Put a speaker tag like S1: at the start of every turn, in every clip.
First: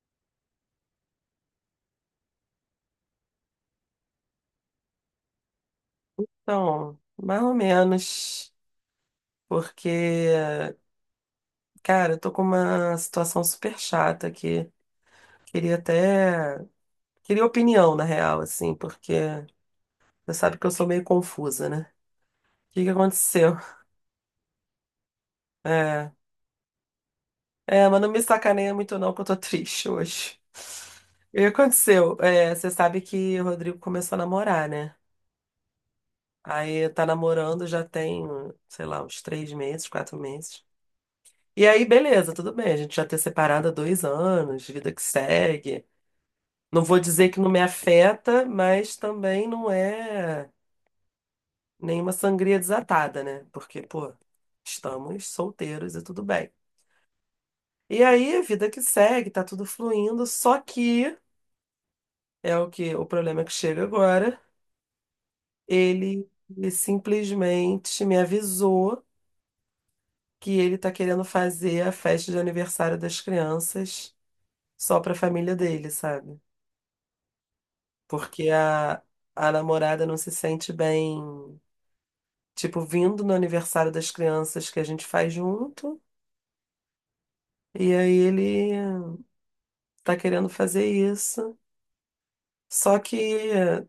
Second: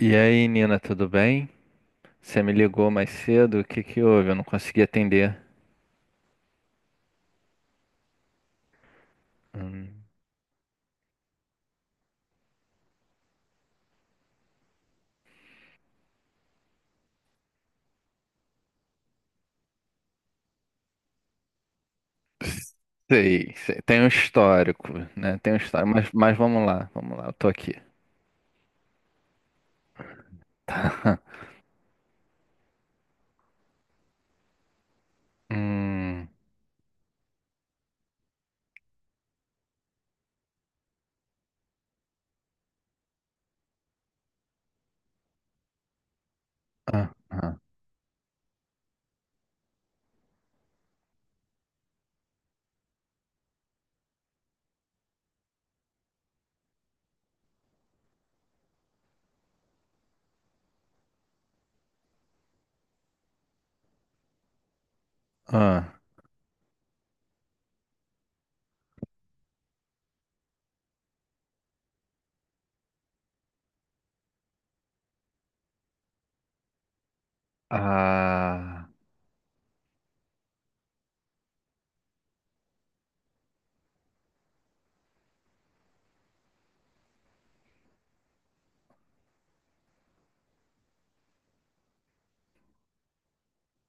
S1: E aí, Nina, tudo bem? Você me ligou mais cedo? O que que houve? Eu não consegui atender.
S2: Então, mais ou menos, porque,
S1: Hum.
S2: cara, eu tô com uma situação super chata aqui. Queria até. Queria opinião, na real, assim, porque você sabe que eu sou meio confusa, né? O que que
S1: Sei,
S2: aconteceu?
S1: sei. Tem um histórico, né? Tem um histórico, mas,
S2: É,
S1: mas vamos lá, eu tô aqui.
S2: é, mas não me sacaneia muito, não, que eu tô triste hoje.
S1: Tá.
S2: O que aconteceu? É, você sabe que o Rodrigo começou a namorar, né?
S1: Hum.
S2: Aí tá namorando já tem, sei lá, uns 3 meses, 4 meses. E aí, beleza, tudo bem. A gente já ter separado há 2 anos, vida que segue. Não vou
S1: Ah,
S2: dizer que não
S1: ah,
S2: me afeta, mas também não é nenhuma sangria desatada, né? Porque, pô, estamos solteiros e tudo bem. E aí, vida que segue, tá tudo fluindo, só que é o que o problema que chega agora.
S1: ah.
S2: Ele, ele simplesmente me avisou que ele tá querendo fazer a festa de aniversário das crianças só pra família dele, sabe? Porque
S1: Ah.
S2: a namorada não se sente bem, tipo, vindo no aniversário das crianças que a gente faz junto. E aí ele tá querendo fazer isso. Só que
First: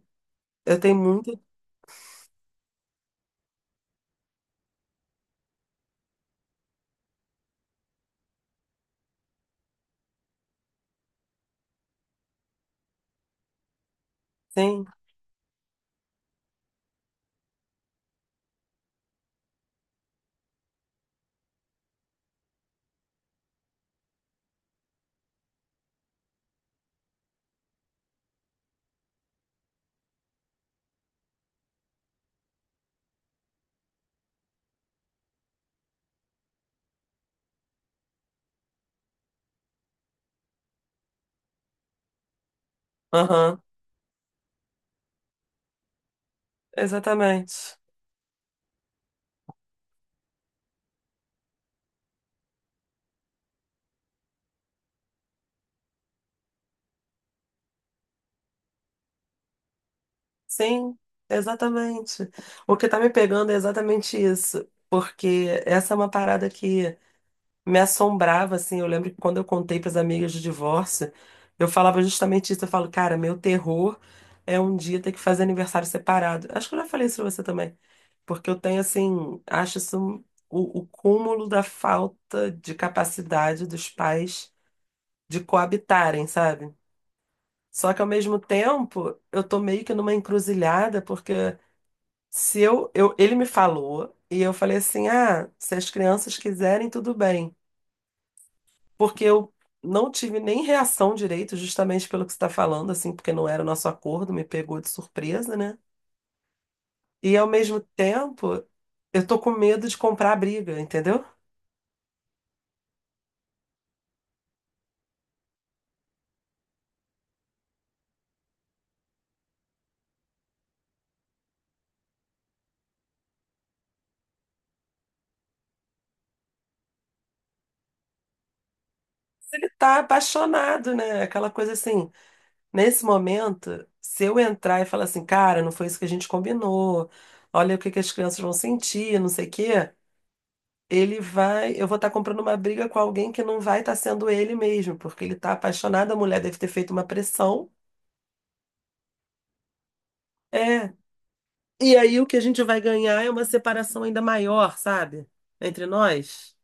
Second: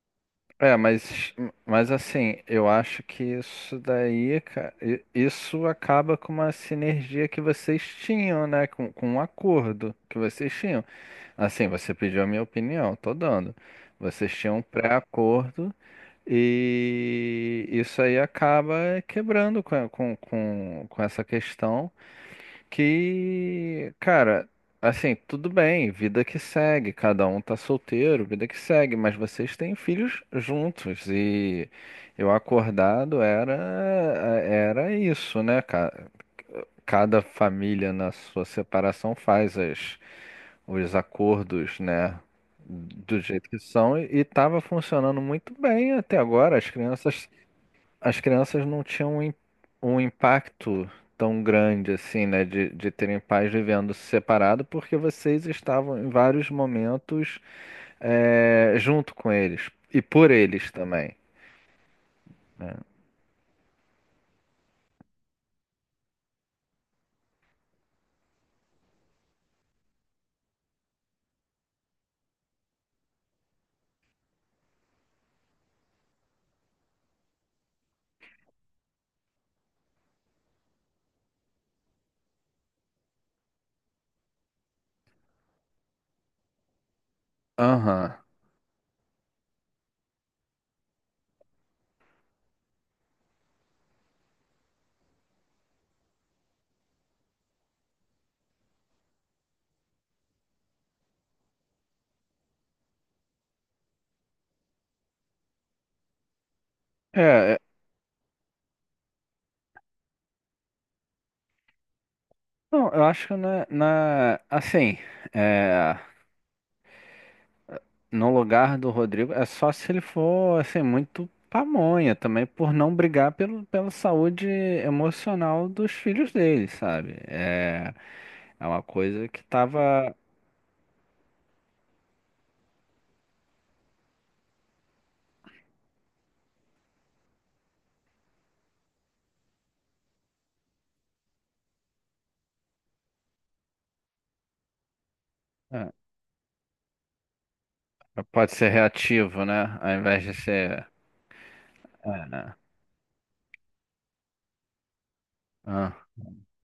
S1: É,
S2: eu tenho
S1: mas,
S2: muito.
S1: mas assim, eu acho que isso daí, cara, isso acaba com uma sinergia que vocês tinham, né? Com um acordo que vocês tinham. Assim, você pediu a minha opinião, tô dando. Vocês tinham um
S2: Sim,
S1: pré-acordo e isso aí acaba quebrando com essa questão que, cara, assim, tudo bem, vida que segue, cada um tá solteiro, vida que segue, mas vocês têm filhos juntos e eu acordado era isso, né? Cada família na sua separação faz as os acordos, né? Do jeito que
S2: aham,
S1: são, e estava funcionando muito bem até agora. As crianças
S2: exatamente.
S1: as crianças não tinham um, um impacto tão grande assim, né, de terem pais vivendo separado, porque vocês estavam em vários momentos junto com eles e por eles
S2: Sim,
S1: também.
S2: exatamente. O que tá me pegando é exatamente isso. Porque essa é uma parada que me assombrava, assim. Eu lembro que quando eu contei para as amigas do divórcio, eu falava justamente isso. Eu falo, cara, meu terror é um dia ter que fazer aniversário separado. Acho que eu já falei isso pra você também, porque eu tenho, assim, acho isso o cúmulo da falta de capacidade dos pais de coabitarem, sabe? Só que ao
S1: Aham.
S2: mesmo tempo, eu tô meio que numa encruzilhada, porque se eu, eu ele me falou e eu falei assim: "Ah, se as crianças quiserem, tudo bem". Porque eu não tive nem reação direito, justamente pelo que você está falando, assim, porque não era o nosso acordo, me pegou de surpresa, né?
S1: É,
S2: E ao mesmo tempo, eu tô com medo de comprar a briga, entendeu?
S1: não, eu acho que assim, é, no lugar do Rodrigo, é só se ele for, assim, muito pamonha também, por não brigar pela saúde emocional dos filhos dele, sabe? É, é uma coisa que
S2: Ele tá
S1: tava.
S2: apaixonado, né? Aquela coisa assim, nesse momento, se eu entrar e falar assim, cara, não foi isso que a gente combinou, olha o que que as crianças vão sentir, não sei o quê. Ele vai. Eu vou estar comprando uma briga com alguém que não vai estar sendo ele mesmo, porque ele está
S1: É,
S2: apaixonado, a mulher deve ter feito uma pressão.
S1: pode ser reativo, né? Ao invés de ser.
S2: É. E aí
S1: É,
S2: o que a
S1: né?
S2: gente vai ganhar é uma separação ainda maior, sabe? Entre
S1: Ah,
S2: nós.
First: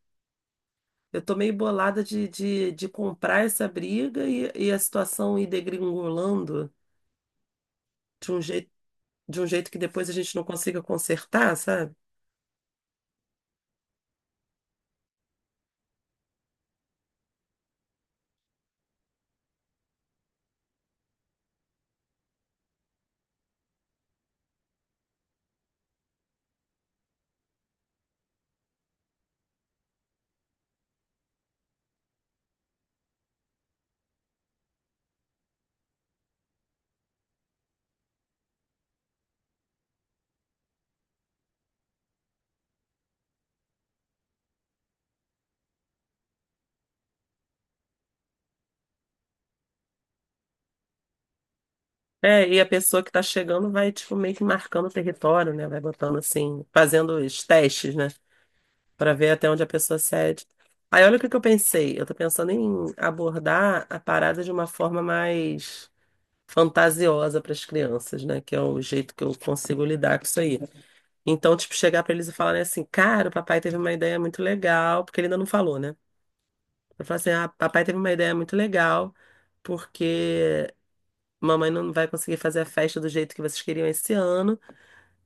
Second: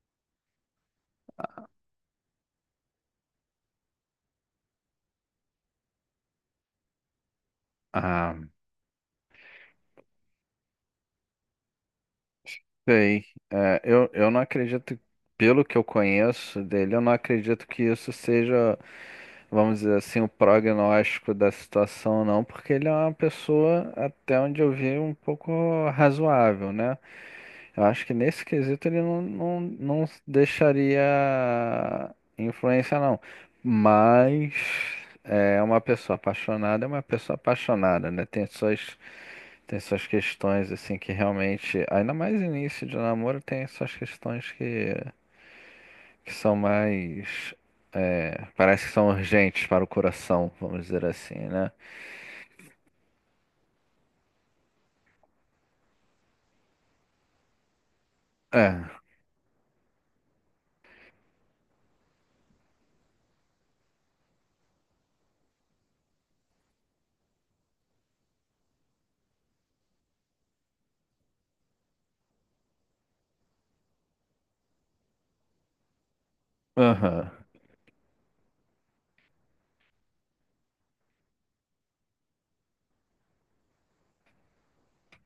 S2: Eu tô meio bolada de comprar essa briga e a situação ir degringolando de
S1: ah,
S2: um jeito, de um jeito que depois a gente não consiga consertar, sabe?
S1: sei. É, eu não acredito, pelo que eu conheço dele, eu não acredito que isso seja, vamos dizer assim, o prognóstico da situação, não, porque ele é uma pessoa, até onde eu vi, um pouco razoável, né? Eu acho que nesse quesito ele não deixaria influência, não. Mas é uma pessoa apaixonada, é uma pessoa apaixonada, né? Tem suas questões, assim, que realmente, ainda mais início de namoro, tem suas questões que são mais. É, parece que são urgentes para o coração, vamos dizer assim, né?
S2: É, e a pessoa que tá chegando vai, tipo, meio que marcando o território, né? Vai botando assim, fazendo os testes, né?
S1: É,
S2: Pra ver até onde a pessoa cede. Aí olha o que que eu pensei. Eu tô pensando em abordar a parada de uma forma mais fantasiosa para as crianças, né? Que é o jeito que eu consigo lidar com isso aí. Então, tipo, chegar pra eles e falar assim: "Cara, o papai teve uma ideia muito legal", porque ele ainda não falou, né? Eu falo
S1: aham.
S2: assim: "Ah, papai teve uma ideia muito legal, porque mamãe não vai conseguir fazer a festa do jeito que vocês queriam esse ano,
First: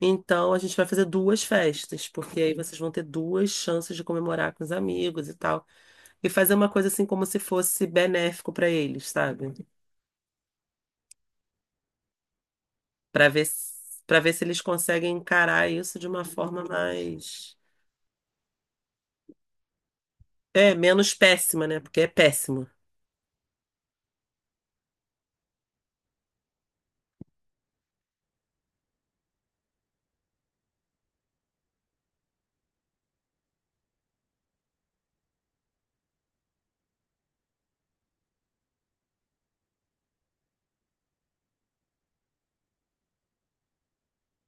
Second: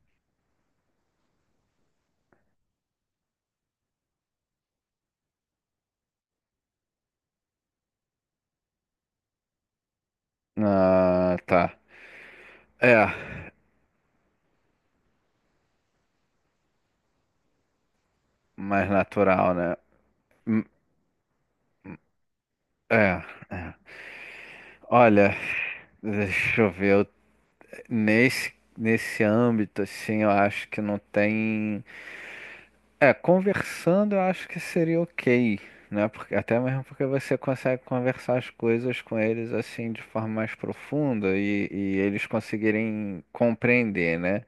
S2: então a gente vai fazer duas festas, porque aí vocês vão ter duas chances de comemorar com os amigos e tal". E fazer uma coisa assim como se fosse benéfico para eles, sabe?
S1: Ah, tá. É,
S2: Para ver, para ver se eles conseguem encarar isso de uma forma mais.
S1: mais natural, né?
S2: É, menos péssima, né? Porque é péssimo.
S1: É. É. Olha, deixa eu ver, nesse âmbito, assim, eu acho que não tem. É, conversando eu acho que seria ok, né? Porque, até mesmo porque você consegue conversar as coisas com eles, assim, de forma mais profunda e eles conseguirem compreender, né?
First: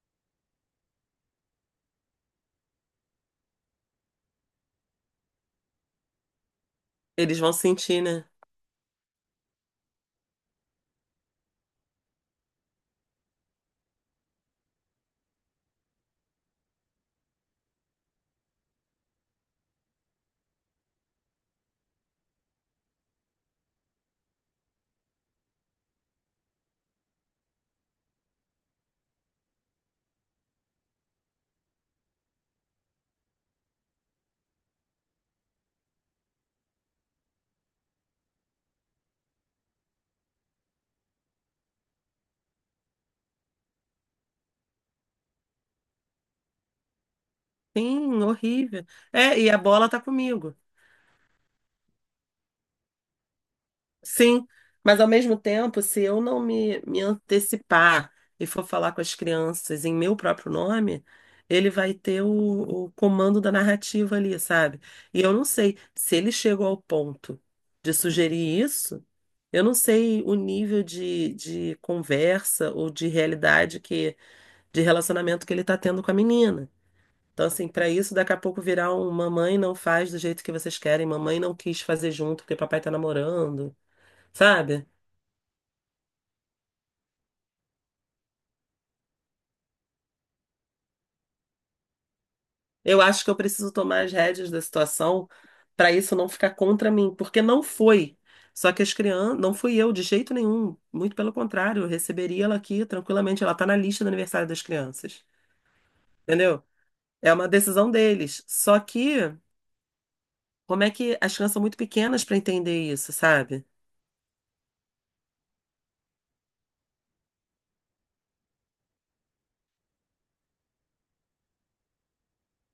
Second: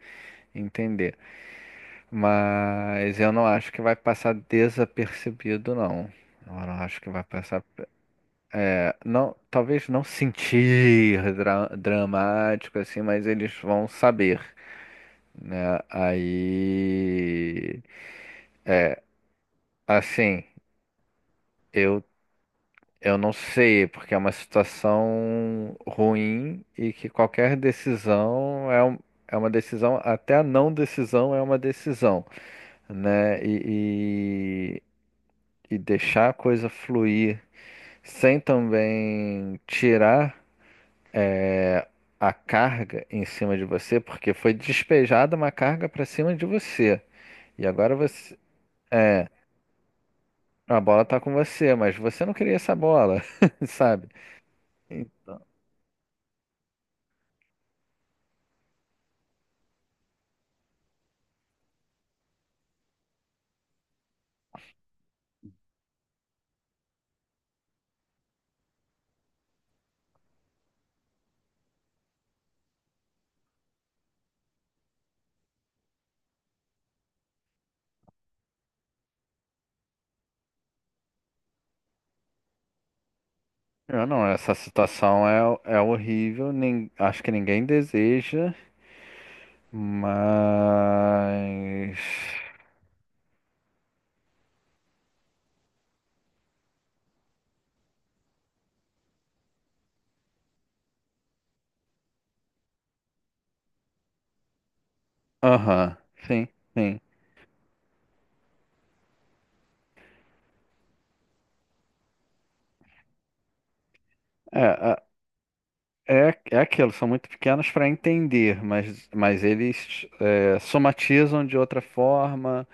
S1: Entender. Mas eu não acho que vai passar desapercebido, não. Eu não acho que vai
S2: Eles vão
S1: passar.
S2: sentir, né?
S1: Não, talvez não sentir dramático assim, mas eles vão saber, né? Aí, assim, eu eu não sei, porque é uma situação ruim e que qualquer decisão é, é uma decisão, até a não decisão é uma decisão, né? E deixar a coisa fluir sem também tirar. É, a carga em cima de você, porque foi despejada uma carga para cima de você. E agora
S2: Sim,
S1: você,
S2: horrível. É, e a bola tá comigo.
S1: a bola tá com você, mas você não queria essa bola, sabe?
S2: Sim, mas ao mesmo
S1: Então,
S2: tempo, se eu não me antecipar e for falar com as crianças em meu próprio nome, ele vai ter o comando da narrativa ali, sabe? E eu não sei se ele chegou ao ponto de sugerir isso, eu não sei o nível de conversa ou de realidade que, de relacionamento que ele tá tendo com a menina. Então, assim, para isso, daqui a pouco virar um mamãe não faz do jeito que vocês querem, mamãe não quis fazer junto porque papai tá namorando,
S1: eu não, essa
S2: sabe?
S1: situação é horrível, nem, acho que ninguém deseja, mas.
S2: Eu acho que eu preciso tomar as rédeas da situação para isso não ficar contra mim, porque não foi. Só que as crianças, não fui eu de jeito nenhum, muito pelo contrário, eu receberia ela aqui tranquilamente, ela tá na lista do aniversário das crianças,
S1: Aham, sim,
S2: entendeu?
S1: sim.
S2: É uma decisão deles. Só que, como é que as crianças são muito pequenas para entender isso, sabe?
S1: É, é aquilo, são muito pequenos para entender, mas eles somatizam de outra forma.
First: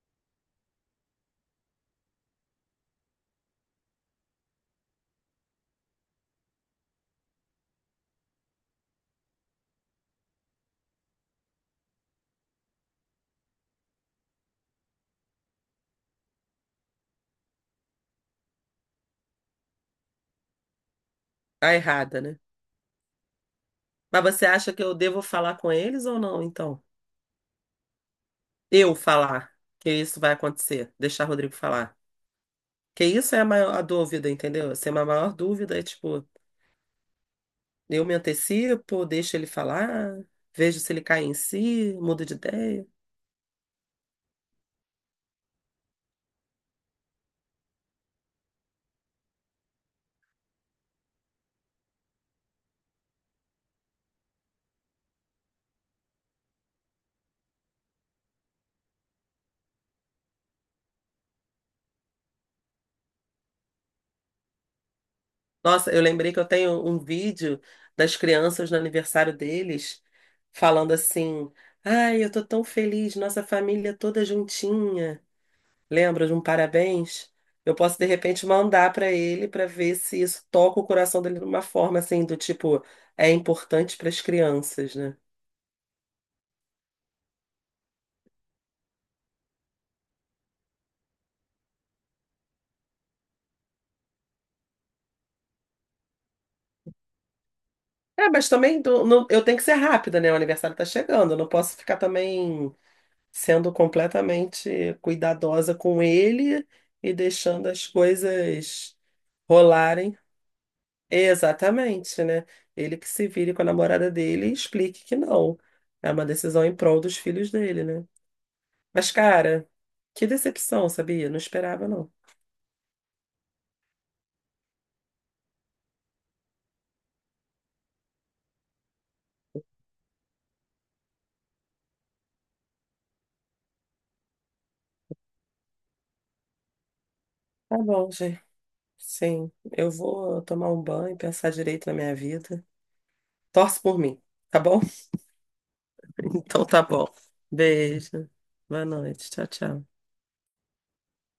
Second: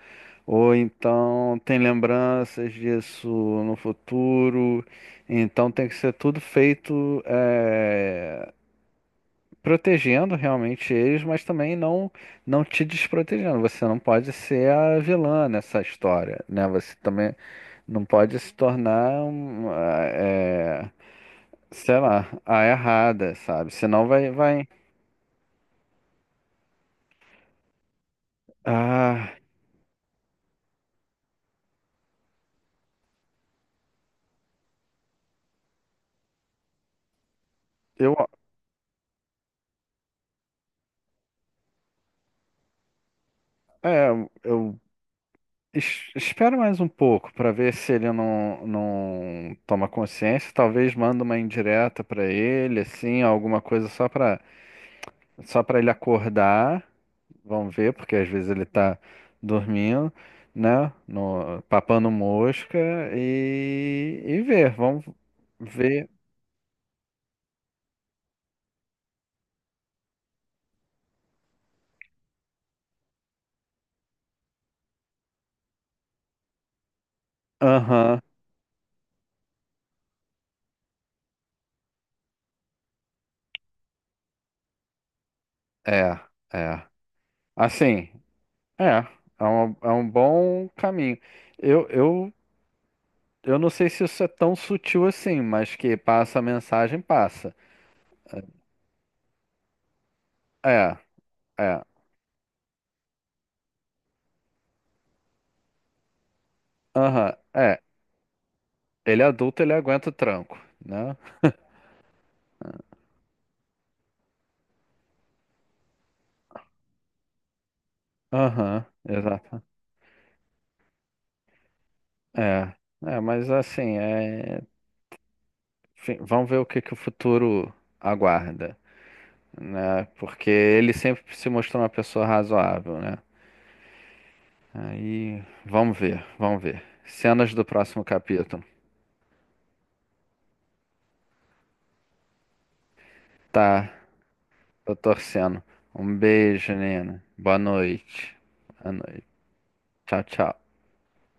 S1: Ou então tem lembranças disso no futuro. Então tem que ser tudo feito protegendo realmente eles, mas também não te desprotegendo. Você não pode ser a vilã nessa história, né? Você também não pode se tornar,
S2: Tá
S1: sei
S2: errada,
S1: lá,
S2: né?
S1: a errada, sabe? Senão
S2: Mas
S1: vai
S2: você
S1: vai.
S2: acha que eu devo falar com eles ou não, então? Eu
S1: Ah,
S2: falar que isso vai acontecer, deixar o Rodrigo falar. Que isso é a maior a dúvida, entendeu? Assim, a maior dúvida é tipo. Eu me
S1: eu
S2: antecipo, deixo ele falar, vejo se ele cai em si, mudo de ideia.
S1: é, eu Es- Espera mais um pouco para ver se ele não toma consciência. Talvez manda uma indireta para ele, assim, alguma coisa só para ele acordar. Vamos ver, porque às vezes ele tá dormindo, né? No, papando mosca e ver. Vamos
S2: Nossa, eu
S1: ver.
S2: lembrei que eu tenho um vídeo das crianças no aniversário deles falando assim: Ai, eu tô tão feliz, nossa família toda juntinha. Lembra de um parabéns? Eu posso de
S1: Aham,
S2: repente mandar pra ele pra ver se isso toca o coração dele de uma forma assim, do tipo, é importante para as crianças, né?
S1: é, é. Assim, é. É um bom caminho. Eu, eu Eu não sei se isso é tão sutil assim, mas que passa a mensagem, passa.
S2: É, mas também eu tenho que ser rápida, né? O aniversário tá
S1: É,
S2: chegando, eu não posso
S1: é.
S2: ficar também sendo completamente cuidadosa com ele e
S1: Aham,
S2: deixando
S1: é.
S2: as coisas
S1: Ele é adulto, ele aguenta o
S2: rolarem.
S1: tranco, né?
S2: Exatamente, né? Ele que se vire com a namorada dele e explique que não. É uma decisão em prol dos filhos dele, né?
S1: Aham,
S2: Mas,
S1: exato.
S2: cara, que decepção, sabia? Não esperava, não.
S1: É, é, mas assim, enfim, vamos ver o que que o futuro aguarda, né? Porque ele sempre se mostrou uma pessoa razoável, né? Aí, vamos ver, vamos ver. Cenas do
S2: Tá
S1: próximo
S2: bom, gente.
S1: capítulo.
S2: Sim, eu vou tomar um banho e pensar direito na minha vida. Torce
S1: Tá,
S2: por mim, tá bom?
S1: tô torcendo. Um
S2: Então
S1: beijo,
S2: tá bom.
S1: Nina. Boa
S2: Beijo.
S1: noite.
S2: Boa
S1: Boa noite.
S2: noite. Tchau, tchau.
S1: Tchau, tchau.